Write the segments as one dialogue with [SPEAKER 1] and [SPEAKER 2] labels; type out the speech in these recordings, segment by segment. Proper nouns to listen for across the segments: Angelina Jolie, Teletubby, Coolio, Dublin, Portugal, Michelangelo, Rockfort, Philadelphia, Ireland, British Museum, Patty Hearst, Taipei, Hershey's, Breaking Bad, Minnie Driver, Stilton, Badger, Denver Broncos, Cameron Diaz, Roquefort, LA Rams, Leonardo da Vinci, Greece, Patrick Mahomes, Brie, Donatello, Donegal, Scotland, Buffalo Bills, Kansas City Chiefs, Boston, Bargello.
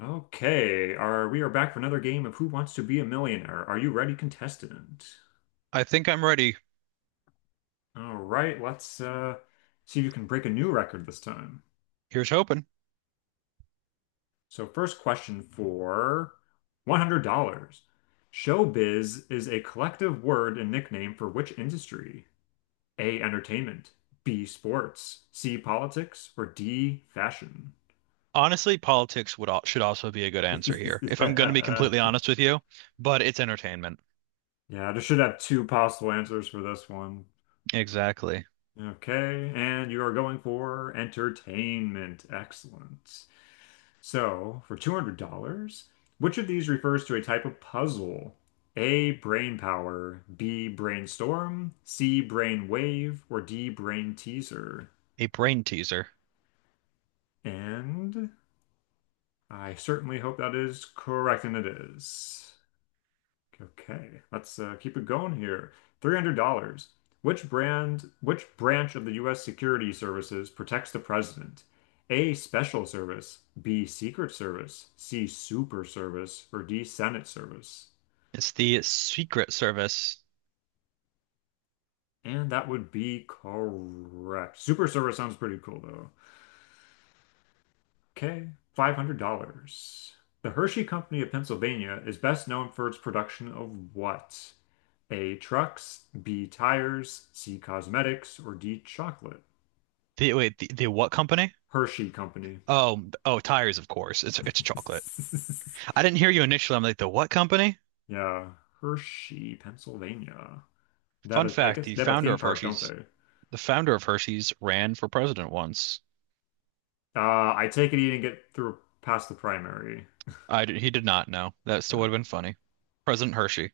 [SPEAKER 1] Okay, are we are back for another game of Who Wants to Be a Millionaire? Are you ready, contestant?
[SPEAKER 2] I think I'm ready.
[SPEAKER 1] All right, let's see if you can break a new record this time.
[SPEAKER 2] Here's hoping.
[SPEAKER 1] So first question for $100. Showbiz is a collective word and nickname for which industry? A, entertainment, B, sports, C, politics, or D, fashion?
[SPEAKER 2] Honestly, politics would al should also be a good answer here, if I'm going to be completely honest with you, but it's entertainment.
[SPEAKER 1] Yeah, there should have two possible answers for this one.
[SPEAKER 2] Exactly.
[SPEAKER 1] Okay, and you are going for entertainment. Excellent. So, for $200, which of these refers to a type of puzzle? A, brain power, B, brainstorm, C, brain wave, or D, brain teaser?
[SPEAKER 2] A brain teaser.
[SPEAKER 1] And I certainly hope that is correct, and it is. Okay, let's keep it going here. $300. Which branch of the U.S. Security Services protects the president? A, Special Service, B, Secret Service, C, Super Service, or D, Senate Service?
[SPEAKER 2] It's the Secret Service.
[SPEAKER 1] And that would be correct. Super Service sounds pretty cool though. Okay, $500. The Hershey Company of Pennsylvania is best known for its production of what? A. Trucks, B. Tires, C. Cosmetics, or D. Chocolate.
[SPEAKER 2] The wait, the what company?
[SPEAKER 1] Hershey Company.
[SPEAKER 2] Oh, oh, tires, of course. It's chocolate. I didn't hear you initially. I'm like, the what company?
[SPEAKER 1] Yeah, Hershey, Pennsylvania.
[SPEAKER 2] Fun
[SPEAKER 1] I
[SPEAKER 2] fact,
[SPEAKER 1] guess they have a theme park, don't they?
[SPEAKER 2] The founder of Hershey's ran for president once.
[SPEAKER 1] I take it you didn't get through past the primary.
[SPEAKER 2] He did not know. That still would
[SPEAKER 1] Uh,
[SPEAKER 2] have been funny. President Hershey.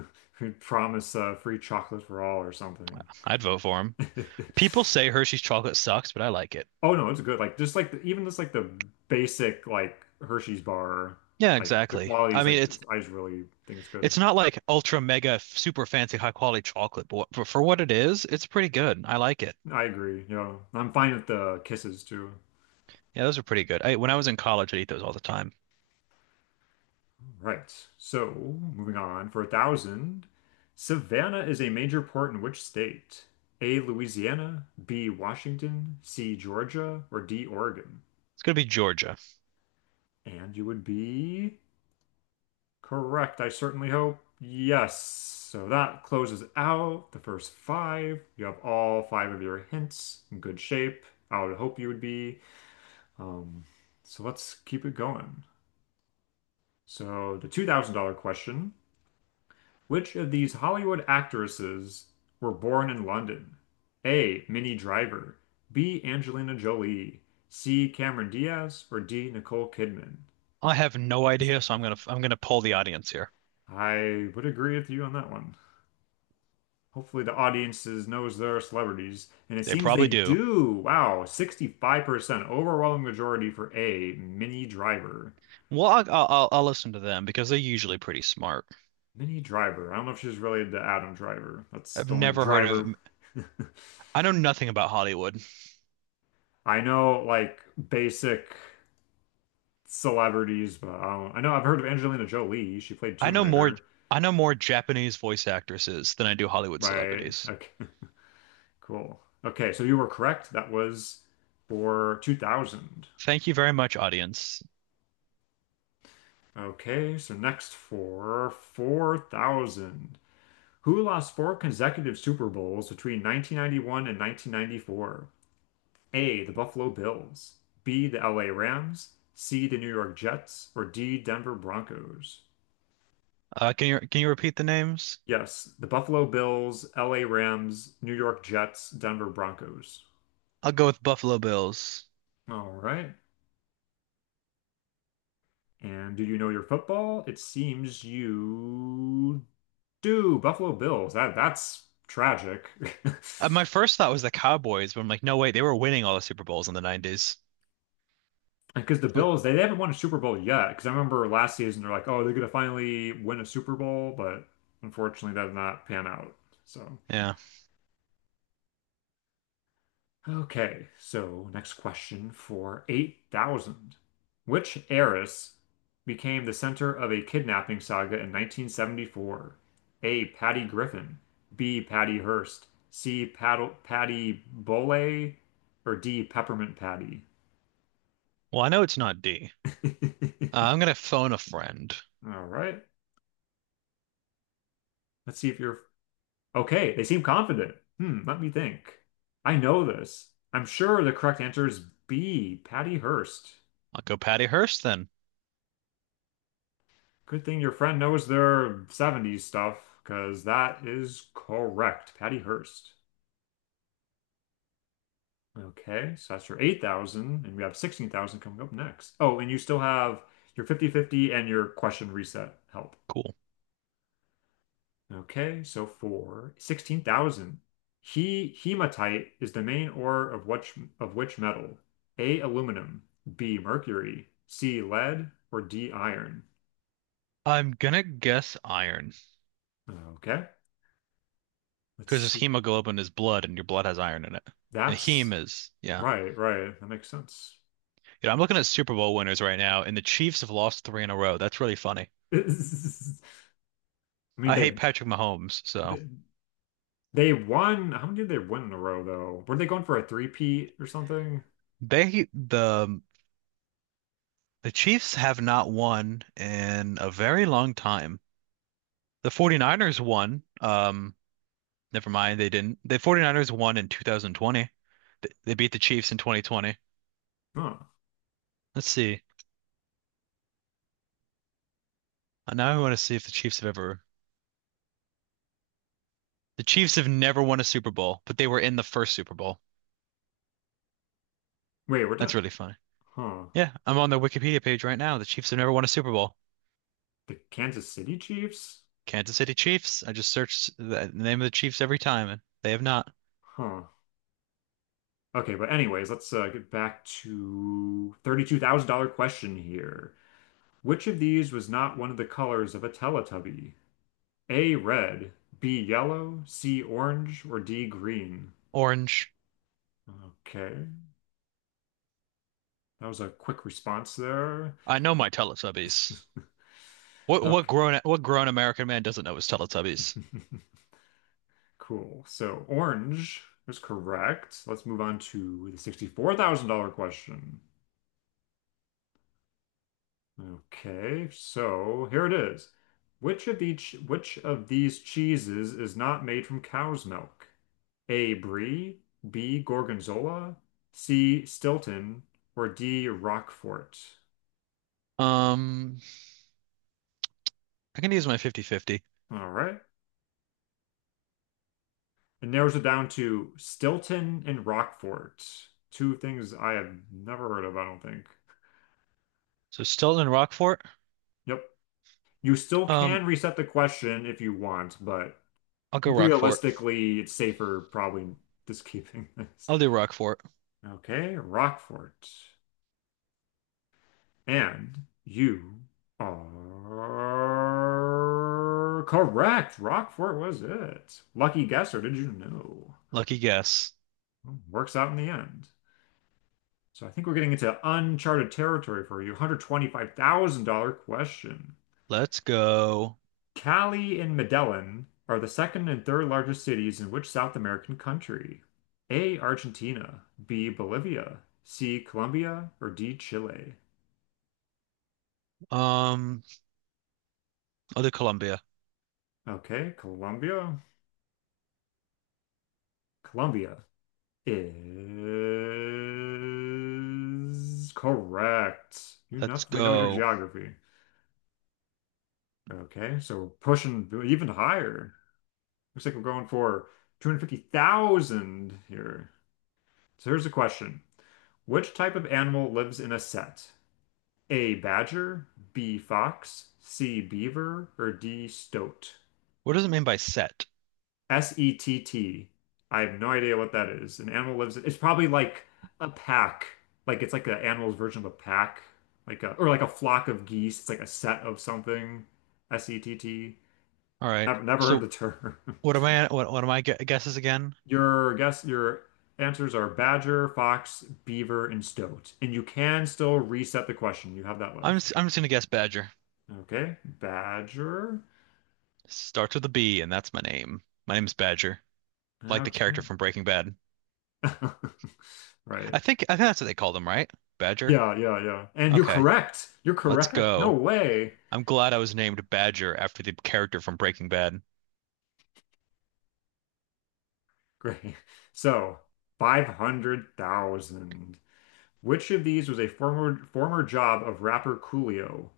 [SPEAKER 1] we promise free chocolate for all or something.
[SPEAKER 2] I'd vote for him. People say Hershey's chocolate sucks, but I like it.
[SPEAKER 1] Oh no, it's good. Like just like even just like the basic like Hershey's bar,
[SPEAKER 2] Yeah,
[SPEAKER 1] like the
[SPEAKER 2] exactly.
[SPEAKER 1] quality
[SPEAKER 2] I
[SPEAKER 1] is
[SPEAKER 2] mean,
[SPEAKER 1] I just really think it's good.
[SPEAKER 2] it's not like ultra mega super fancy high quality chocolate, but for what it is, it's pretty good. I like it.
[SPEAKER 1] I agree. I'm fine with the kisses too.
[SPEAKER 2] Yeah, those are pretty good. I, when I was in college, I'd eat those all the time.
[SPEAKER 1] Right. So moving on for a thousand, Savannah is a major port in which state? A. Louisiana, B. Washington, C. Georgia, or D. Oregon?
[SPEAKER 2] It's gonna be Georgia.
[SPEAKER 1] And you would be correct, I certainly hope. Yes. So that closes out the first five. You have all five of your hints in good shape. I would hope you would be. Um, so let's keep it going. So, the $2,000 question. Which of these Hollywood actresses were born in London? A. Minnie Driver, B. Angelina Jolie, C. Cameron Diaz, or D. Nicole Kidman?
[SPEAKER 2] I have no idea, so I'm gonna poll the audience here.
[SPEAKER 1] I would agree with you on that one. Hopefully the audiences knows they're celebrities, and it
[SPEAKER 2] They
[SPEAKER 1] seems they
[SPEAKER 2] probably do.
[SPEAKER 1] do. Wow, 65% overwhelming majority for A, Minnie Driver.
[SPEAKER 2] Well, I'll listen to them because they're usually pretty smart.
[SPEAKER 1] Minnie Driver. I don't know if she's related to Adam Driver. That's
[SPEAKER 2] I've
[SPEAKER 1] the only
[SPEAKER 2] never heard
[SPEAKER 1] driver.
[SPEAKER 2] of. I know nothing about Hollywood.
[SPEAKER 1] I know, like basic celebrities, but I don't, I know I've heard of Angelina Jolie. She played
[SPEAKER 2] I
[SPEAKER 1] Tomb
[SPEAKER 2] know more.
[SPEAKER 1] Raider,
[SPEAKER 2] I know more Japanese voice actresses than I do Hollywood
[SPEAKER 1] right?
[SPEAKER 2] celebrities.
[SPEAKER 1] Okay, cool. Okay, so you were correct. That was for 2000.
[SPEAKER 2] Thank you very much, audience.
[SPEAKER 1] Okay, so next for 4,000. Who lost four consecutive Super Bowls between 1991 and 1994? A. The Buffalo Bills. B. The LA Rams. C. The New York Jets. Or D. Denver Broncos?
[SPEAKER 2] Can you repeat the names?
[SPEAKER 1] Yes, the Buffalo Bills, LA Rams, New York Jets, Denver Broncos.
[SPEAKER 2] I'll go with Buffalo Bills.
[SPEAKER 1] All right. And do you know your football? It seems you do. Buffalo Bills. That's tragic.
[SPEAKER 2] My first thought was the Cowboys, but I'm like, no, wait, they were winning all the Super Bowls in the 90s.
[SPEAKER 1] Because the
[SPEAKER 2] Wh-
[SPEAKER 1] Bills, they haven't won a Super Bowl yet. Because I remember last season, they're like, oh, they're going to finally win a Super Bowl. But unfortunately, that did not pan out. So,
[SPEAKER 2] Yeah.
[SPEAKER 1] okay. So, next question for 8,000. Which heiress became the center of a kidnapping saga in 1974? A. Patty Griffin, B. Patty Hearst, C. Patty Bole, or D. Peppermint Patty?
[SPEAKER 2] Well, I know it's not D. I'm gonna phone a friend.
[SPEAKER 1] All right. Let's see if you're Okay, they seem confident. Hmm, let me think. I know this. I'm sure the correct answer is B, Patty Hearst.
[SPEAKER 2] I'll go Patty Hearst then.
[SPEAKER 1] Good thing your friend knows their 70s stuff, because that is correct. Patty Hearst. Okay, so that's your 8,000, and we have 16,000 coming up next. Oh, and you still have your fifty-fifty and your question reset help.
[SPEAKER 2] Cool.
[SPEAKER 1] Okay, so for 16,000, he hematite is the main ore of which metal? A, aluminum, B, mercury, C, lead, or D, iron.
[SPEAKER 2] I'm gonna guess iron
[SPEAKER 1] Okay, let's
[SPEAKER 2] because his
[SPEAKER 1] see.
[SPEAKER 2] hemoglobin is blood, and your blood has iron in it. And
[SPEAKER 1] That's
[SPEAKER 2] heme is, yeah.
[SPEAKER 1] right, right. That makes sense.
[SPEAKER 2] You know, I'm looking at Super Bowl winners right now, and the Chiefs have lost three in a row. That's really funny.
[SPEAKER 1] I mean
[SPEAKER 2] I hate Patrick Mahomes, so
[SPEAKER 1] they they won. How many did they win in a row though? Were they going for a three-peat or something?
[SPEAKER 2] they the The Chiefs have not won in a very long time. The 49ers won. Never mind, they didn't. The 49ers won in 2020. They beat the Chiefs in 2020.
[SPEAKER 1] Huh.
[SPEAKER 2] Let's see. Now I want to see if the Chiefs have ever. The Chiefs have never won a Super Bowl, but they were in the first Super Bowl.
[SPEAKER 1] Wait, we're
[SPEAKER 2] That's
[SPEAKER 1] done.
[SPEAKER 2] really funny.
[SPEAKER 1] Huh.
[SPEAKER 2] Yeah, I'm on their Wikipedia page right now. The Chiefs have never won a Super Bowl.
[SPEAKER 1] The Kansas City Chiefs?
[SPEAKER 2] Kansas City Chiefs. I just searched the name of the Chiefs every time, and they have not.
[SPEAKER 1] Huh. Okay, but anyways, let's get back to $32,000 question here. Which of these was not one of the colors of a Teletubby? A, red, B, yellow, C, orange, or D, green?
[SPEAKER 2] Orange.
[SPEAKER 1] Okay, that was a quick response there.
[SPEAKER 2] I know my Teletubbies. What what
[SPEAKER 1] Okay.
[SPEAKER 2] grown what grown American man doesn't know his Teletubbies?
[SPEAKER 1] Cool. So orange was correct. Let's move on to the $64,000 question. Okay, so here it is. Which of these cheeses is not made from cow's milk? A, brie, B, gorgonzola, C, Stilton, or D, Roquefort.
[SPEAKER 2] Um, I can use my 50-50.
[SPEAKER 1] All right. It narrows it down to Stilton and Roquefort. Two things I have never heard of, I don't think.
[SPEAKER 2] So Stilton and Rockfort.
[SPEAKER 1] Yep. You still
[SPEAKER 2] Um,
[SPEAKER 1] can reset the question if you want, but
[SPEAKER 2] I'll go Rockfort.
[SPEAKER 1] realistically, it's safer probably just keeping this.
[SPEAKER 2] I'll do Rockfort.
[SPEAKER 1] Okay, Rockfort. And you are correct. Rockfort was it. Lucky guess, or did you know?
[SPEAKER 2] Lucky guess.
[SPEAKER 1] Well, works out in the end. So I think we're getting into uncharted territory for you. $125,000 question.
[SPEAKER 2] Let's go.
[SPEAKER 1] Cali and Medellin are the second and third largest cities in which South American country? A. Argentina, B. Bolivia, C. Colombia, or D. Chile?
[SPEAKER 2] Um, I'll do Columbia.
[SPEAKER 1] Okay, Colombia. Colombia is correct. You
[SPEAKER 2] Let's
[SPEAKER 1] definitely know your
[SPEAKER 2] go.
[SPEAKER 1] geography. Okay, so we're pushing even higher. Looks like we're going for 250,000 here. So here's a question. Which type of animal lives in a set? A, badger, B, fox, C, beaver, or D, stoat?
[SPEAKER 2] What does it mean by set?
[SPEAKER 1] sett. I have no idea what that is. An animal lives It's probably like a pack. Like it's like an animal's version of a pack. Like a flock of geese. It's like a set of something. sett.
[SPEAKER 2] All right.
[SPEAKER 1] Never, never heard
[SPEAKER 2] So
[SPEAKER 1] the term.
[SPEAKER 2] what guesses again?
[SPEAKER 1] Your answers are badger, fox, beaver, and stoat. And you can still reset the question. You have that left.
[SPEAKER 2] I'm just gonna guess Badger.
[SPEAKER 1] Okay. Badger.
[SPEAKER 2] Starts with a B, and that's my name. My name's Badger, like the character
[SPEAKER 1] Okay.
[SPEAKER 2] from Breaking Bad.
[SPEAKER 1] Right.
[SPEAKER 2] I think that's what they called him, right? Badger.
[SPEAKER 1] Yeah, yeah, yeah. And you're
[SPEAKER 2] Okay.
[SPEAKER 1] correct. You're
[SPEAKER 2] Let's
[SPEAKER 1] correct. No
[SPEAKER 2] go.
[SPEAKER 1] way.
[SPEAKER 2] I'm glad I was named Badger after the character from Breaking Bad.
[SPEAKER 1] Great. So, 500,000. Which of these was a former job of rapper Coolio?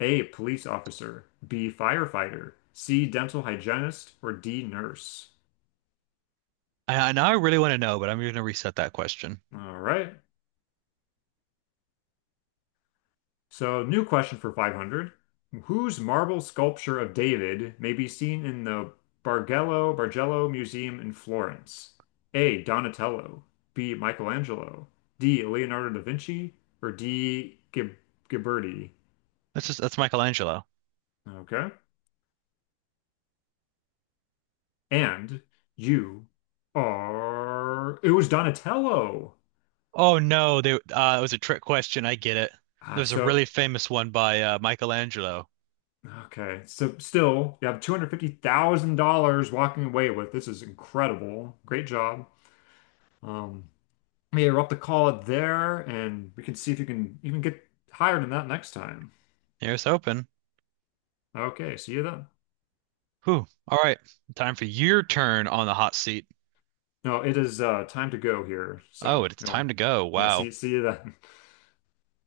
[SPEAKER 1] A, police officer, B, firefighter, C, dental hygienist, or D, nurse?
[SPEAKER 2] I now I really want to know, but I'm going to reset that question.
[SPEAKER 1] All right. So, new question for 500. Whose marble sculpture of David may be seen in the Bargello Museum in Florence? A, Donatello, B, Michelangelo, D, Leonardo da Vinci, or D, Gib Ghiberti?
[SPEAKER 2] That's Michelangelo.
[SPEAKER 1] Okay. And you it was Donatello.
[SPEAKER 2] Oh no, it was a trick question. I get it.
[SPEAKER 1] Ah,
[SPEAKER 2] There's a
[SPEAKER 1] so,
[SPEAKER 2] really famous one by Michelangelo.
[SPEAKER 1] okay. So still, you have $250,000 walking away with. This is incredible. Great job. Um, yeah, we're up to call it there, and we can see if you can even get higher than that next time.
[SPEAKER 2] Here's hoping.
[SPEAKER 1] Okay, see you then.
[SPEAKER 2] Whew. All right, time for your turn on the hot seat.
[SPEAKER 1] No, it is time to go here.
[SPEAKER 2] Oh,
[SPEAKER 1] So,
[SPEAKER 2] it's time to go.
[SPEAKER 1] yeah,
[SPEAKER 2] Wow.
[SPEAKER 1] see you then.